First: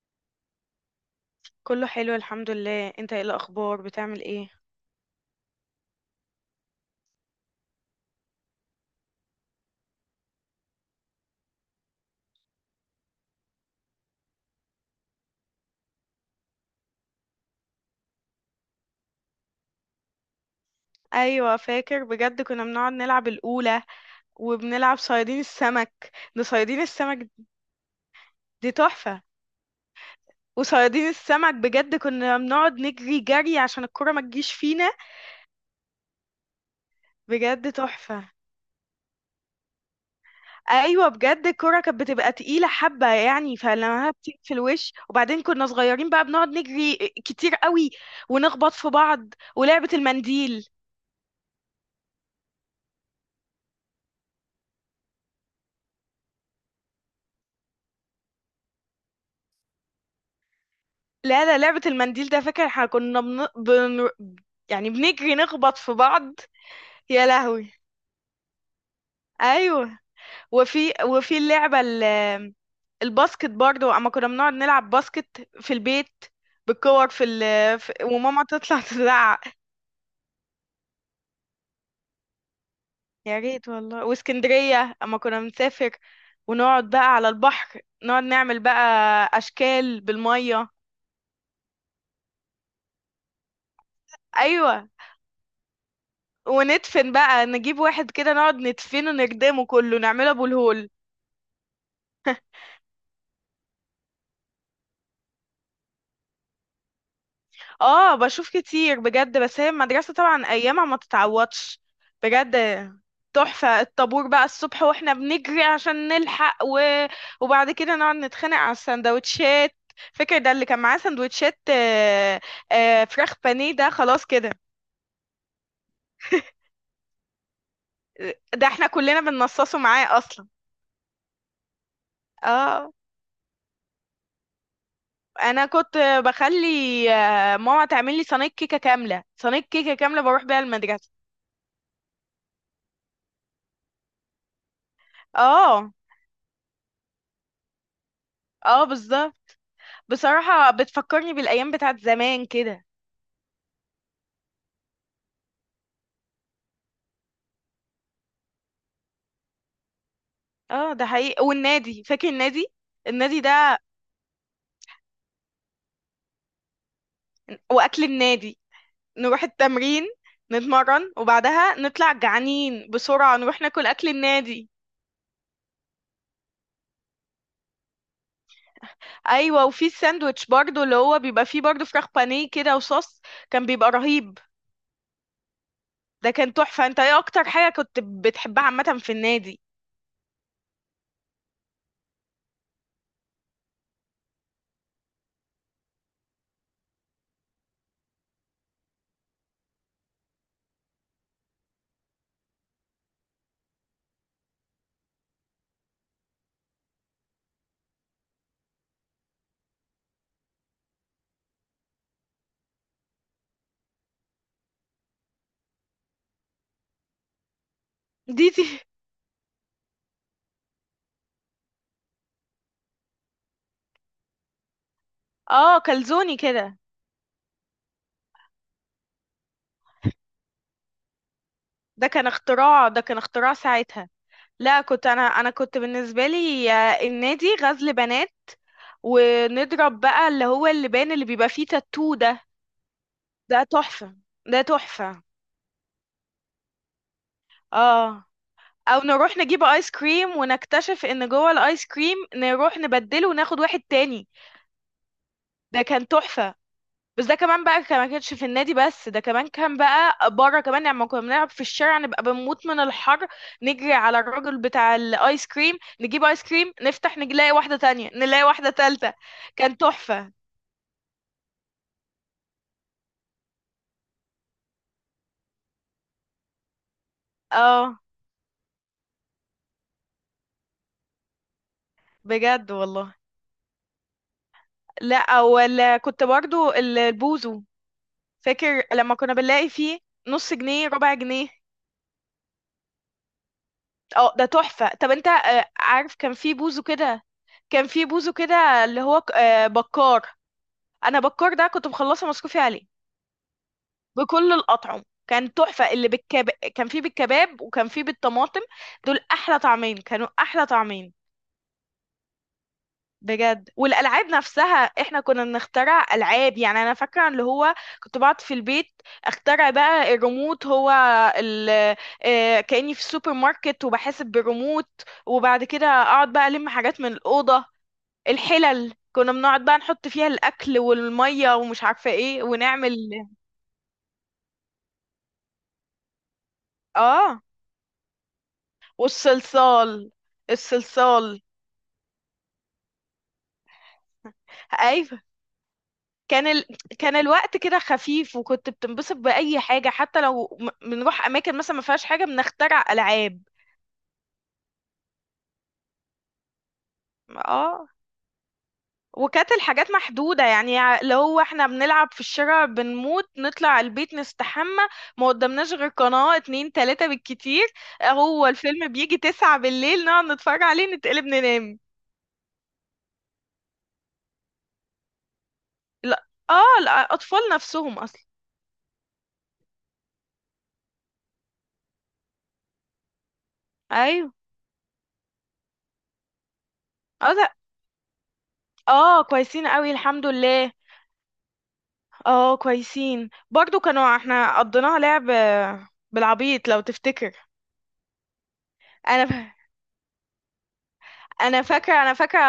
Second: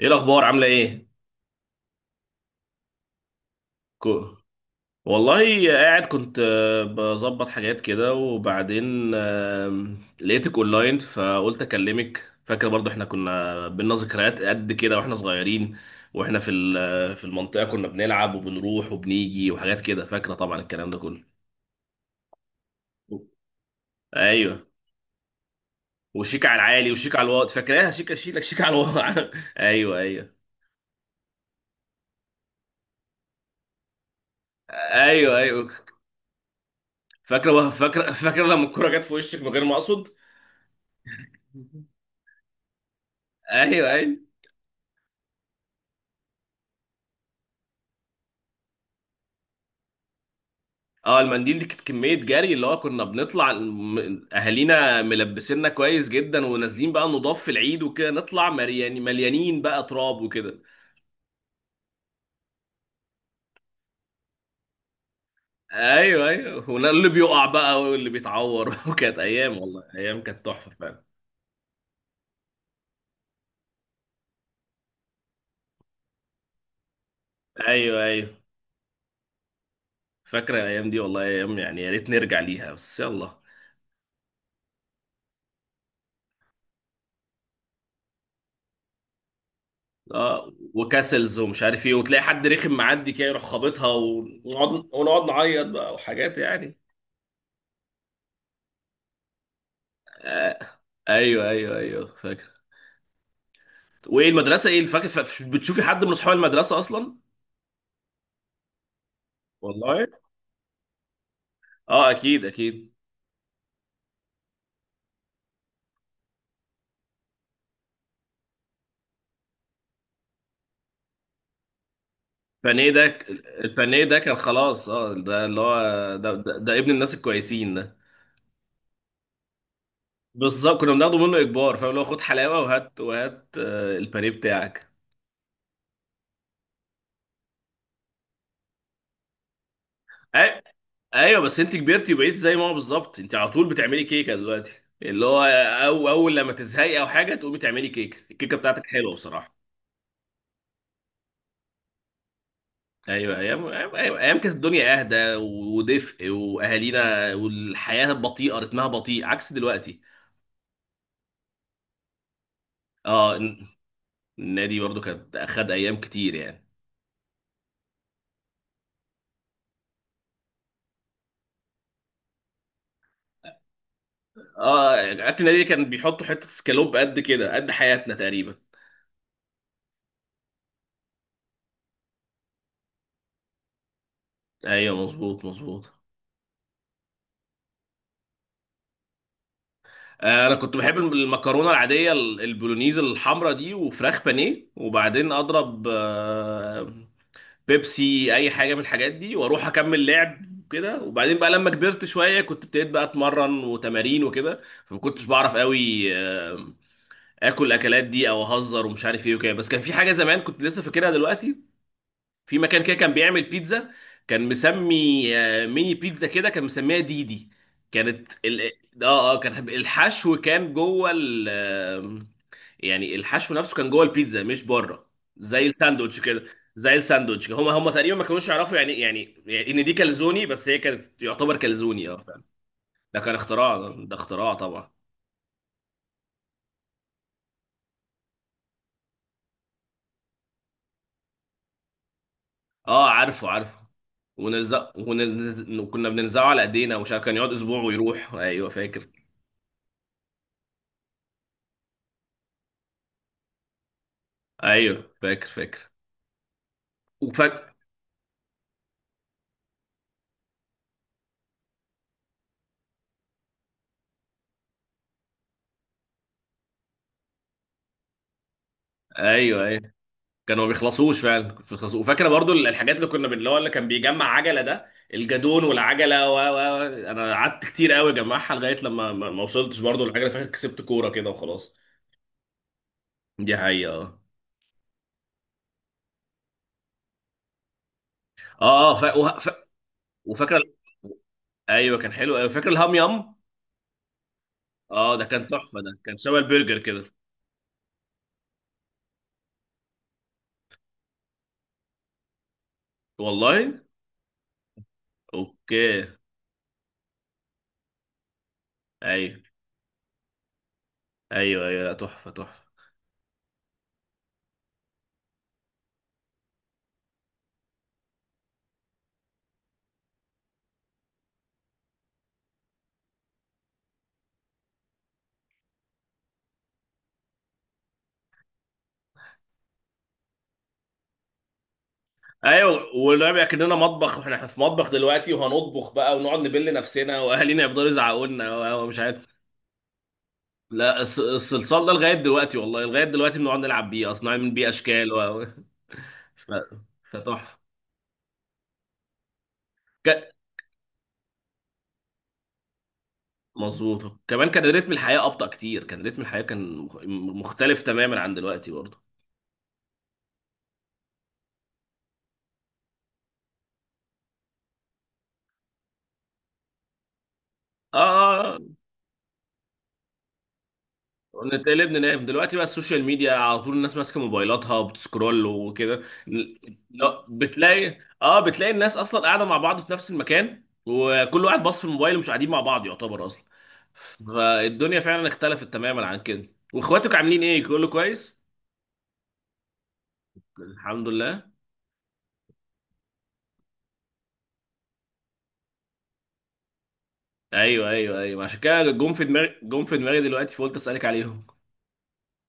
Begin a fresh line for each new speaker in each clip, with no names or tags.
ايه الاخبار، عامله ايه؟
كله حلو، الحمد لله. انت ايه الاخبار، بتعمل
كو...
ايه؟
والله قاعد كنت بظبط حاجات كده، وبعدين لقيتك اونلاين فقلت اكلمك. فاكر برضو احنا كنا بينا ذكريات قد كده واحنا صغيرين، واحنا في في المنطقه كنا بنلعب وبنروح وبنيجي وحاجات كده، فاكره طبعا الكلام ده كله.
ايوه فاكر، بجد كنا بنقعد نلعب الاولى
ايوه.
وبنلعب صيادين السمك. ده
وشيك على
صيادين
العالي وشيك على
السمك.
الواطي، فاكراها شيك شيك شيك على
دي تحفه.
الواطي ايوه، ايوه.
وصيادين السمك بجد كنا بنقعد نجري جري عشان الكرة ما تجيش فينا.
ايوه، ايوه. فاكره
بجد
فاكره
تحفه.
فاكره لما الكوره جت في وشك من غير ما اقصد.
ايوه بجد الكرة كانت بتبقى تقيله حبه يعني،
ايوه،
فلما
ايوه.
بتيجي في الوش وبعدين كنا صغيرين بقى بنقعد نجري كتير قوي ونخبط في بعض ولعبه المنديل.
اه المنديل دي كانت كمية جري، اللي هو كنا بنطلع اهالينا ملبسيننا كويس جدا، ونازلين بقى نضاف في العيد وكده، نطلع مرياني مليانين بقى تراب وكده.
لا لا، لعبة المنديل ده فاكر احنا كنا يعني بنجري نخبط في
ايوه،
بعض.
ايوه ولا اللي
يا
بيقع
لهوي.
بقى واللي بيتعور وكانت ايام، والله
ايوه.
ايام كانت تحفة
وفي
فعلا.
وفي اللعبة الباسكت برضه اما كنا بنقعد نلعب باسكت في البيت بالكور في
ايوه، ايوه.
وماما تطلع تزعق.
فاكرة الايام دي، والله ايام يعني، يا ريت نرجع ليها بس
يا
يلا.
ريت والله، واسكندرية اما كنا بنسافر ونقعد بقى على البحر نقعد نعمل بقى اشكال
اه
بالمية.
وكاسلز ومش عارف ايه، وتلاقي حد رخم معدي كده يروح خابطها، ونقعد
ايوه.
نعيط بقى وحاجات يعني.
وندفن بقى نجيب واحد كده نقعد ندفنه نردمه كله نعمله ابو الهول.
ايوه، ايوه، ايوه فاكر. وايه المدرسه، ايه الفاكر، بتشوفي حد من اصحاب المدرسه اصلا؟
اه بشوف كتير بجد، بس هي
والله.
المدرسة طبعا ايامها ما تتعوضش.
اه اكيد
بجد
اكيد.
تحفة الطابور بقى الصبح واحنا بنجري عشان نلحق، وبعد كده نقعد نتخانق على السندوتشات. فاكر ده اللي كان معاه سندوتشات،
بانيه ده ك-
فراخ بانيه، ده
البانيه ده
خلاص
كان
كده.
خلاص، اه ده اللي هو ده ابن الناس الكويسين ده.
ده احنا كلنا بننصصه معاه اصلا.
بالظبط كنا بناخده منه اجبار، فاهم، اللي هو خد حلاوه
اه،
وهات وهات، البانيه بتاعك.
انا كنت بخلي ماما تعمل لي صينية كيكة كاملة، صينية كيكة كاملة بروح بيها
أي...
المدرسة.
ايوه بس انت كبرتي وبقيت زي ما هو بالظبط، انت على طول بتعملي كيكه دلوقتي، اللي هو
اه
أو اول لما تزهقي او حاجه تقومي تعملي كيكه، الكيكه
اه
بتاعتك حلوه
بالظبط.
بصراحه.
بصراحة بتفكرني بالأيام بتاعت زمان كده.
ايوه ايام ايام، أيوة، أيام كانت الدنيا اهدى ودفء واهالينا، والحياه بطيئه، رتمها بطيء عكس دلوقتي.
اه ده حقيقي. والنادي، فاكر النادي؟
اه
النادي ده
النادي برضو كانت اخد ايام كتير يعني.
وأكل النادي. نروح التمرين نتمرن وبعدها نطلع جعانين بسرعة نروح ناكل أكل النادي.
اه اكل النادي كان بيحطوا حته سكالوب قد كده قد حياتنا تقريبا.
أيوة. وفي الساندوتش برضو اللي هو بيبقى فيه برضو فراخ بانيه كده وصوص، كان بيبقى رهيب.
ايوه مظبوط مظبوط.
ده كان تحفة. انت ايه أكتر حاجة كنت بتحبها عامة في النادي؟
انا كنت بحب المكرونه العاديه البولونيز الحمراء دي، وفراخ بانيه، وبعدين اضرب بيبسي، اي حاجه من الحاجات دي، واروح اكمل لعب. كده، وبعدين بقى لما كبرت شويه كنت ابتديت بقى اتمرن وتمارين وكده، فما كنتش بعرف قوي اكل الاكلات دي او اهزر ومش عارف ايه وكده. بس كان في حاجه زمان كنت لسه فاكرها دلوقتي، في مكان كده كان بيعمل بيتزا، كان مسمي ميني بيتزا كده، كان مسميها دي دي. كانت
دي
ال...
دي.
اه اه كان الحشو كان جوه ال آه، يعني الحشو نفسه كان جوه البيتزا مش بره، زي
اه
الساندوتش
كلزوني
كده.
كده.
زي الساندوتش كده. هم تقريبا ما كانوش يعرفوا، يعني ان دي كالزوني، بس هي كانت يعتبر
ده
كالزوني اه
كان
فعلا.
اختراع، ده كان
ده كان
اختراع
اختراع،
ساعتها.
ده اختراع
لا،
طبعا.
كنت انا كنت بالنسبه لي النادي غزل بنات، ونضرب بقى اللي هو اللبان اللي بيبقى فيه تاتو ده.
اه عارفه
ده
عارفه.
تحفه. ده
ونلزق
تحفه.
وكنا بننزعه على ايدينا ومش عارف، كان يقعد اسبوع
اه.
ويروح، ايوه
او
فاكر.
نروح نجيب ايس كريم ونكتشف ان جوه الايس كريم نروح نبدله وناخد واحد تاني.
ايوه فاكر
ده
فاكر.
كان تحفه. بس ده كمان
وفاكر.
بقى ما كانش في النادي بس، ده كمان كان بقى بره كمان يعني، لما كنا بنلعب في الشارع نبقى بنموت من الحر نجري على الراجل بتاع الايس كريم، نجيب ايس كريم نفتح نلاقي واحدة تانية، نلاقي واحدة تالتة.
ايوه،
كان
ايوه.
تحفة.
كانوا ما بيخلصوش فعلا، كنت بيخلصوا. وفاكره برضو الحاجات اللي اللي هو اللي كان بيجمع عجله ده الجدون والعجله و. انا قعدت كتير
اه
قوي اجمعها لغايه لما ما وصلتش برضو للعجله، فاكر كسبت كوره كده وخلاص.
بجد والله.
دي حقيقه.
لا، ولا كنت برضو البوزو، فاكر
اه اه.
لما كنا بنلاقي فيه نص
وفاكره.
جنيه، ربع جنيه؟
ايوه كان حلو قوي، فاكر الهام يام.
اه ده تحفة. طب
اه ده
انت
كان تحفه، ده
عارف
كان
كان
شبه
في
البرجر
بوزو
كده.
كده، كان في بوزو كده اللي هو بكار. انا بكار ده كنت مخلصة مصروفي عليه
والله.
بكل الأطعم، كان تحفة.
اوكي.
اللي كان فيه بالكباب وكان فيه بالطماطم. دول
ايوه
أحلى طعمين، كانوا أحلى طعمين.
ايوه ايوه، لا، تحفه تحفه.
بجد. والألعاب نفسها احنا كنا بنخترع ألعاب، يعني أنا فاكرة اللي هو كنت بقعد في البيت اخترع بقى الريموت هو ال... كأني في السوبر ماركت وبحاسب بالريموت. وبعد كده أقعد بقى ألم حاجات من الأوضة، الحلل كنا بنقعد بقى نحط فيها الأكل والمية ومش عارفة ايه
ايوه،
ونعمل.
والرابع كاننا مطبخ، واحنا في مطبخ دلوقتي، وهنطبخ بقى، ونقعد نبل نفسنا،
اه
واهالينا يفضلوا يزعقوا لنا ومش عارف.
والصلصال.
لا
الصلصال.
الصلصال ده لغايه دلوقتي، والله لغايه دلوقتي بنقعد نلعب بيه اصلا، نعمل بيه اشكال
ايوه. كان
ف...
ال... كان الوقت
فتحفه.
كده خفيف، وكنت بتنبسط باي حاجه حتى
ك...
لو بنروح اماكن مثلا ما فيهاش حاجه بنخترع العاب.
مظبوط، كمان كان رتم الحياه ابطا كتير، كان رتم الحياه كان مختلف
اه.
تماما عن دلوقتي برضه.
وكانت الحاجات محدوده يعني، لو هو احنا بنلعب في الشارع بنموت نطلع البيت نستحمى. ما قدامناش غير قناه اتنين تلاته بالكتير،
اه،
هو
آه، آه.
الفيلم بيجي تسعة بالليل نقعد نتفرج عليه نتقلب ننام.
نتقلب ننام. دلوقتي بقى السوشيال ميديا على طول، الناس ماسكه موبايلاتها وبتسكرول وكده.
لا، اه،
لا
الاطفال
بتلاقي،
نفسهم اصلا.
الناس اصلا قاعده مع بعض في نفس المكان، وكل واحد باص في الموبايل، ومش قاعدين مع بعض يعتبر اصلا.
ايوه.
فالدنيا فعلا اختلفت تماما عن كده. واخواتك
اه.
عاملين
لا.
ايه، كله كويس؟
اه كويسين قوي الحمد لله.
الحمد لله.
اه كويسين برضو. كانوا احنا قضيناها لعب بالعبيط لو تفتكر.
ايوه ايوه ايوه، عشان كده جم في
انا ف...
دماغي، جم في دماغي دلوقتي، فقلت اسالك عليهم.
انا فاكره. انا فاكره.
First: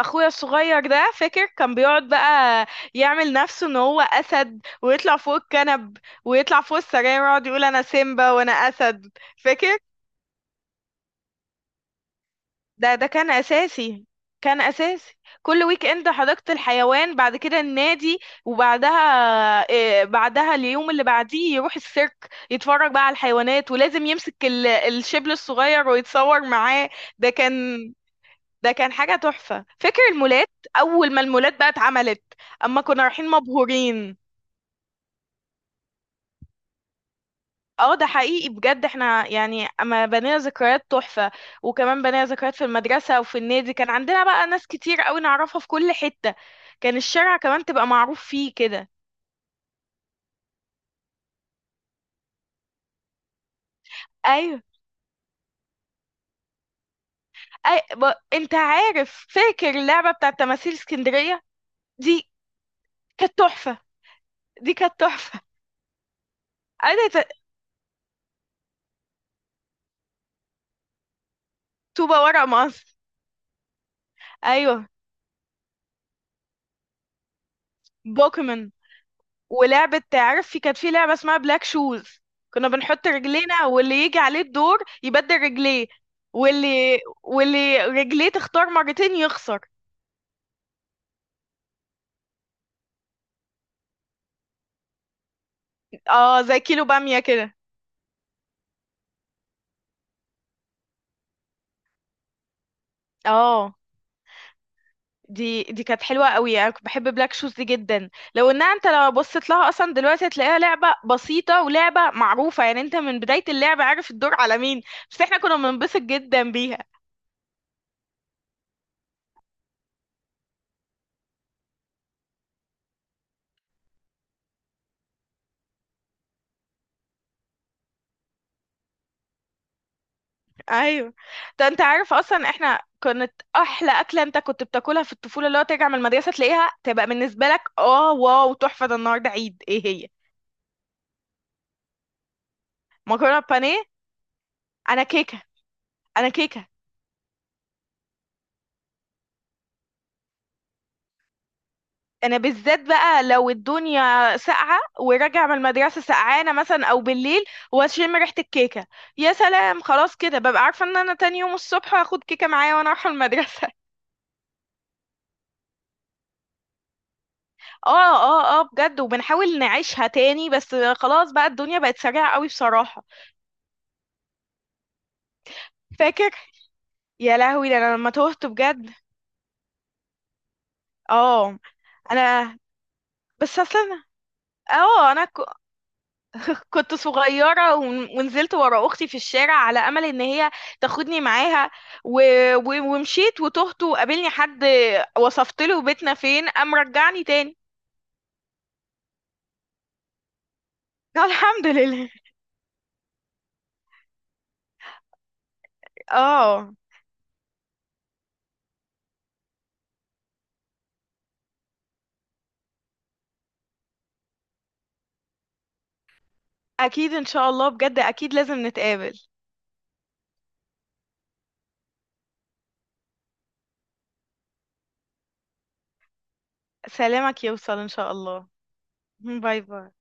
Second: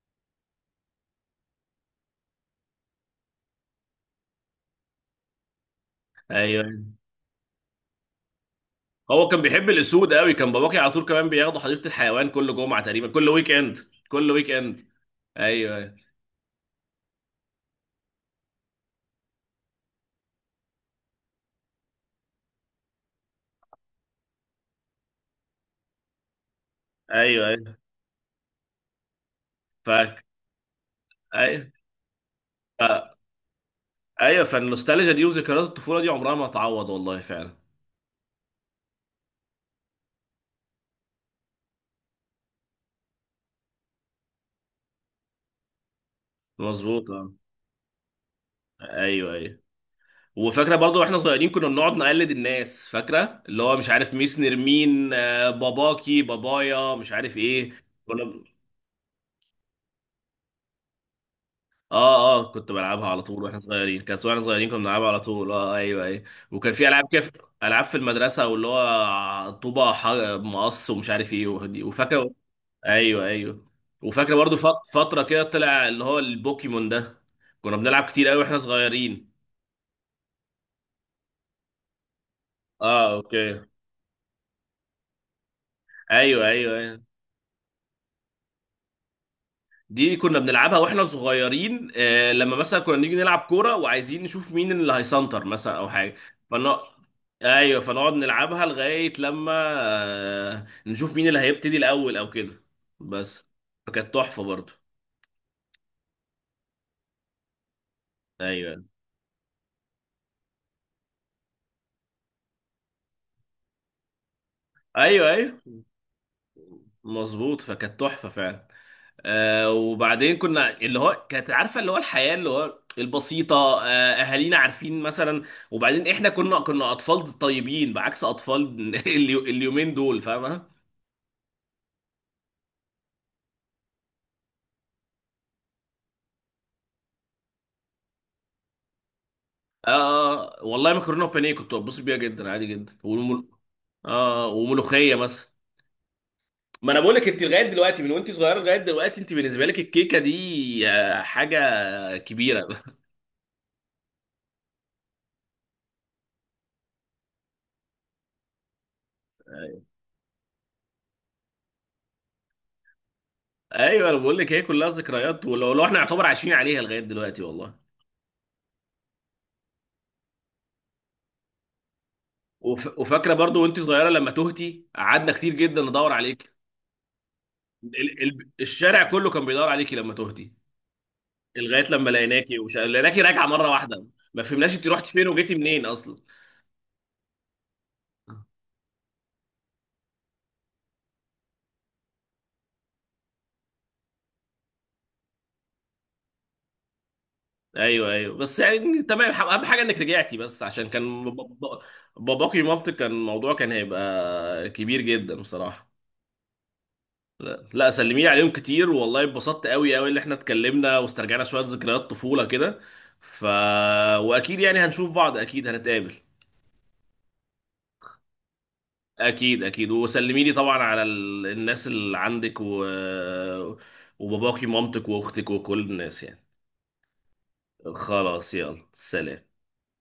اخويا الصغير ده فاكر كان بيقعد بقى يعمل نفسه ان هو اسد ويطلع فوق الكنب
ايوه،
ويطلع فوق
أيوه.
السراير ويقعد يقول انا سيمبا وانا اسد.
هو كان بيحب
فاكر.
الاسود قوي، كان باباكي على طول كمان بياخدوا حديقه الحيوان كل جمعه
ده
تقريبا، كل
كان
ويك اند.
اساسي.
كل ويك
كان
اند.
اساسي. كل ويك
ايوه
اند حديقة الحيوان، بعد كده النادي وبعدها إيه بعدها؟ اليوم اللي بعديه يروح السيرك يتفرج بقى على الحيوانات، ولازم يمسك الشبل الصغير ويتصور معاه. ده
ايوه ايوه
كان ده كان حاجة تحفة. فاكر
فاك
المولات؟ اول ما المولات بقى
ايوه
اتعملت اما
ف...
كنا رايحين مبهورين.
ايوه، فالنوستالجيا دي وذكريات الطفوله دي عمرها ما هتعوض، والله فعلا.
اه ده حقيقي بجد. احنا يعني اما بنينا ذكريات تحفة، وكمان بنينا ذكريات في المدرسة وفي النادي، كان عندنا بقى ناس كتير قوي نعرفها في كل حتة. كان
مظبوط اه.
الشارع كمان تبقى معروف فيه كده.
ايوه، ايوه. وفاكره برضه واحنا صغيرين كنا بنقعد نقلد الناس، فاكره اللي هو مش عارف ميس
ايوه.
نرمين، باباكي بابايا مش عارف ايه
انت عارف، فاكر اللعبة بتاعة تماثيل اسكندرية؟
اه
دي
اه كنت بلعبها على
كانت
طول واحنا
تحفة.
صغيرين، كانت واحنا صغيرين
دي
كنا
كانت
بنلعبها على
تحفة.
طول، اه ايوه ايوه. وكان في العاب
انا
كده
ت-
العاب في المدرسه، واللي هو طوبه مقص ومش عارف ايه
طوبة
وفاكره.
ورق مقص.
ايوه، ايوه. وفاكر برضو
ايوه
فتره كده طلع اللي هو البوكيمون ده، كنا بنلعب كتير قوي واحنا
بوكيمون.
صغيرين.
ولعبة، عارف في كانت في لعبة اسمها بلاك شوز، كنا بنحط
اه اوكي.
رجلينا واللي يجي عليه الدور يبدل رجليه.
ايوه ايوه
واللي
ايوه.
واللي رجليه تختار مرتين يخسر.
دي كنا بنلعبها واحنا صغيرين، لما مثلا كنا نيجي نلعب كوره وعايزين نشوف مين اللي هيسنتر مثلا او حاجه.
اه زي
فن...
كيلو بامية كده.
ايوه فنقعد نلعبها لغايه لما نشوف مين اللي هيبتدي الاول او كده بس.
اه.
فكانت تحفه برضو.
دي كانت حلوة قوي. انا كنت بحب بلاك شوز دي جدا، لو انها
ايوه
انت لو بصيت لها اصلا دلوقتي هتلاقيها لعبة بسيطة ولعبة معروفة يعني، انت من بداية اللعبة عارف الدور على مين. بس
ايوه
احنا كنا
ايوه
بننبسط جدا بيها.
مظبوط، فكانت تحفه فعلا. وبعدين كنا اللي هو كانت عارفه اللي هو الحياه اللي هو البسيطه. آه. اهالينا عارفين مثلا. وبعدين احنا كنا اطفال طيبين بعكس اطفال اليومين دول فاهمه.
ايوه. ده انت عارف اصلا احنا كانت احلى اكله انت كنت بتاكلها في الطفوله، اللي هو ترجع من المدرسه تلاقيها تبقى بالنسبه لك اه واو تحفه، ده النهارده عيد. ايه
اه،
هي؟
والله مكرونه وبانيه كنت ببص بيها جدا عادي جدا،
مكرونه بانيه.
اه
انا
وملوخيه
كيكه.
مثلا.
انا كيكه.
ما انا بقول لك، انت لغايه دلوقتي، من وانت صغيره لغايه دلوقتي انت بالنسبه لك الكيكه دي حاجه
انا
كبيره
بالذات بقى لو الدنيا ساقعه وراجع من المدرسه سقعانه مثلا او بالليل واشم ريحه الكيكه، يا سلام، خلاص كده ببقى عارفه ان انا تاني يوم الصبح هاخد كيكه معايا وانا رايحه المدرسه.
ايوه انا بقول لك هي كلها ذكريات، لو احنا يعتبر عايشين عليها لغايه دلوقتي والله.
اه اه اه بجد، وبنحاول نعيشها تاني، بس خلاص بقى الدنيا بقت سريعه قوي بصراحه.
وفاكره برضو وانت صغيره لما تهتي قعدنا كتير جدا ندور
فاكر.
عليك،
يا لهوي، ده انا لما تهت بجد.
الشارع كله كان بيدور عليكي لما تهتي،
اه.
لغايه لما لقيناكي
انا.
لقيناكي راجعه
بس
مره
اصلا
واحده. ما فهمناش انت
اه
رحتي فين وجيتي منين اصلا.
كنت صغيره ونزلت ورا اختي في الشارع على امل ان هي تاخدني معاها، و... ومشيت وتهت وقابلني حد، وصفت له بيتنا فين قام رجعني تاني.
ايوه ايوه بس يعني تمام، اهم حاجه انك رجعتي، بس عشان كان
الحمد لله.
باباكي ومامتك، كان الموضوع كان هيبقى كبير جدا بصراحه.
اه
لا لا، سلمي لي عليهم كتير، والله اتبسطت قوي قوي اللي احنا اتكلمنا واسترجعنا شويه ذكريات طفوله كده. ف واكيد يعني هنشوف بعض، اكيد هنتقابل.
اكيد ان شاء الله، بجد اكيد لازم نتقابل.
اكيد اكيد، وسلمي لي طبعا على الناس اللي عندك، وباباكي ومامتك واختك وكل الناس يعني.
سلامك يوصل ان شاء الله.
خلاص، يلا سلام.
باي باي.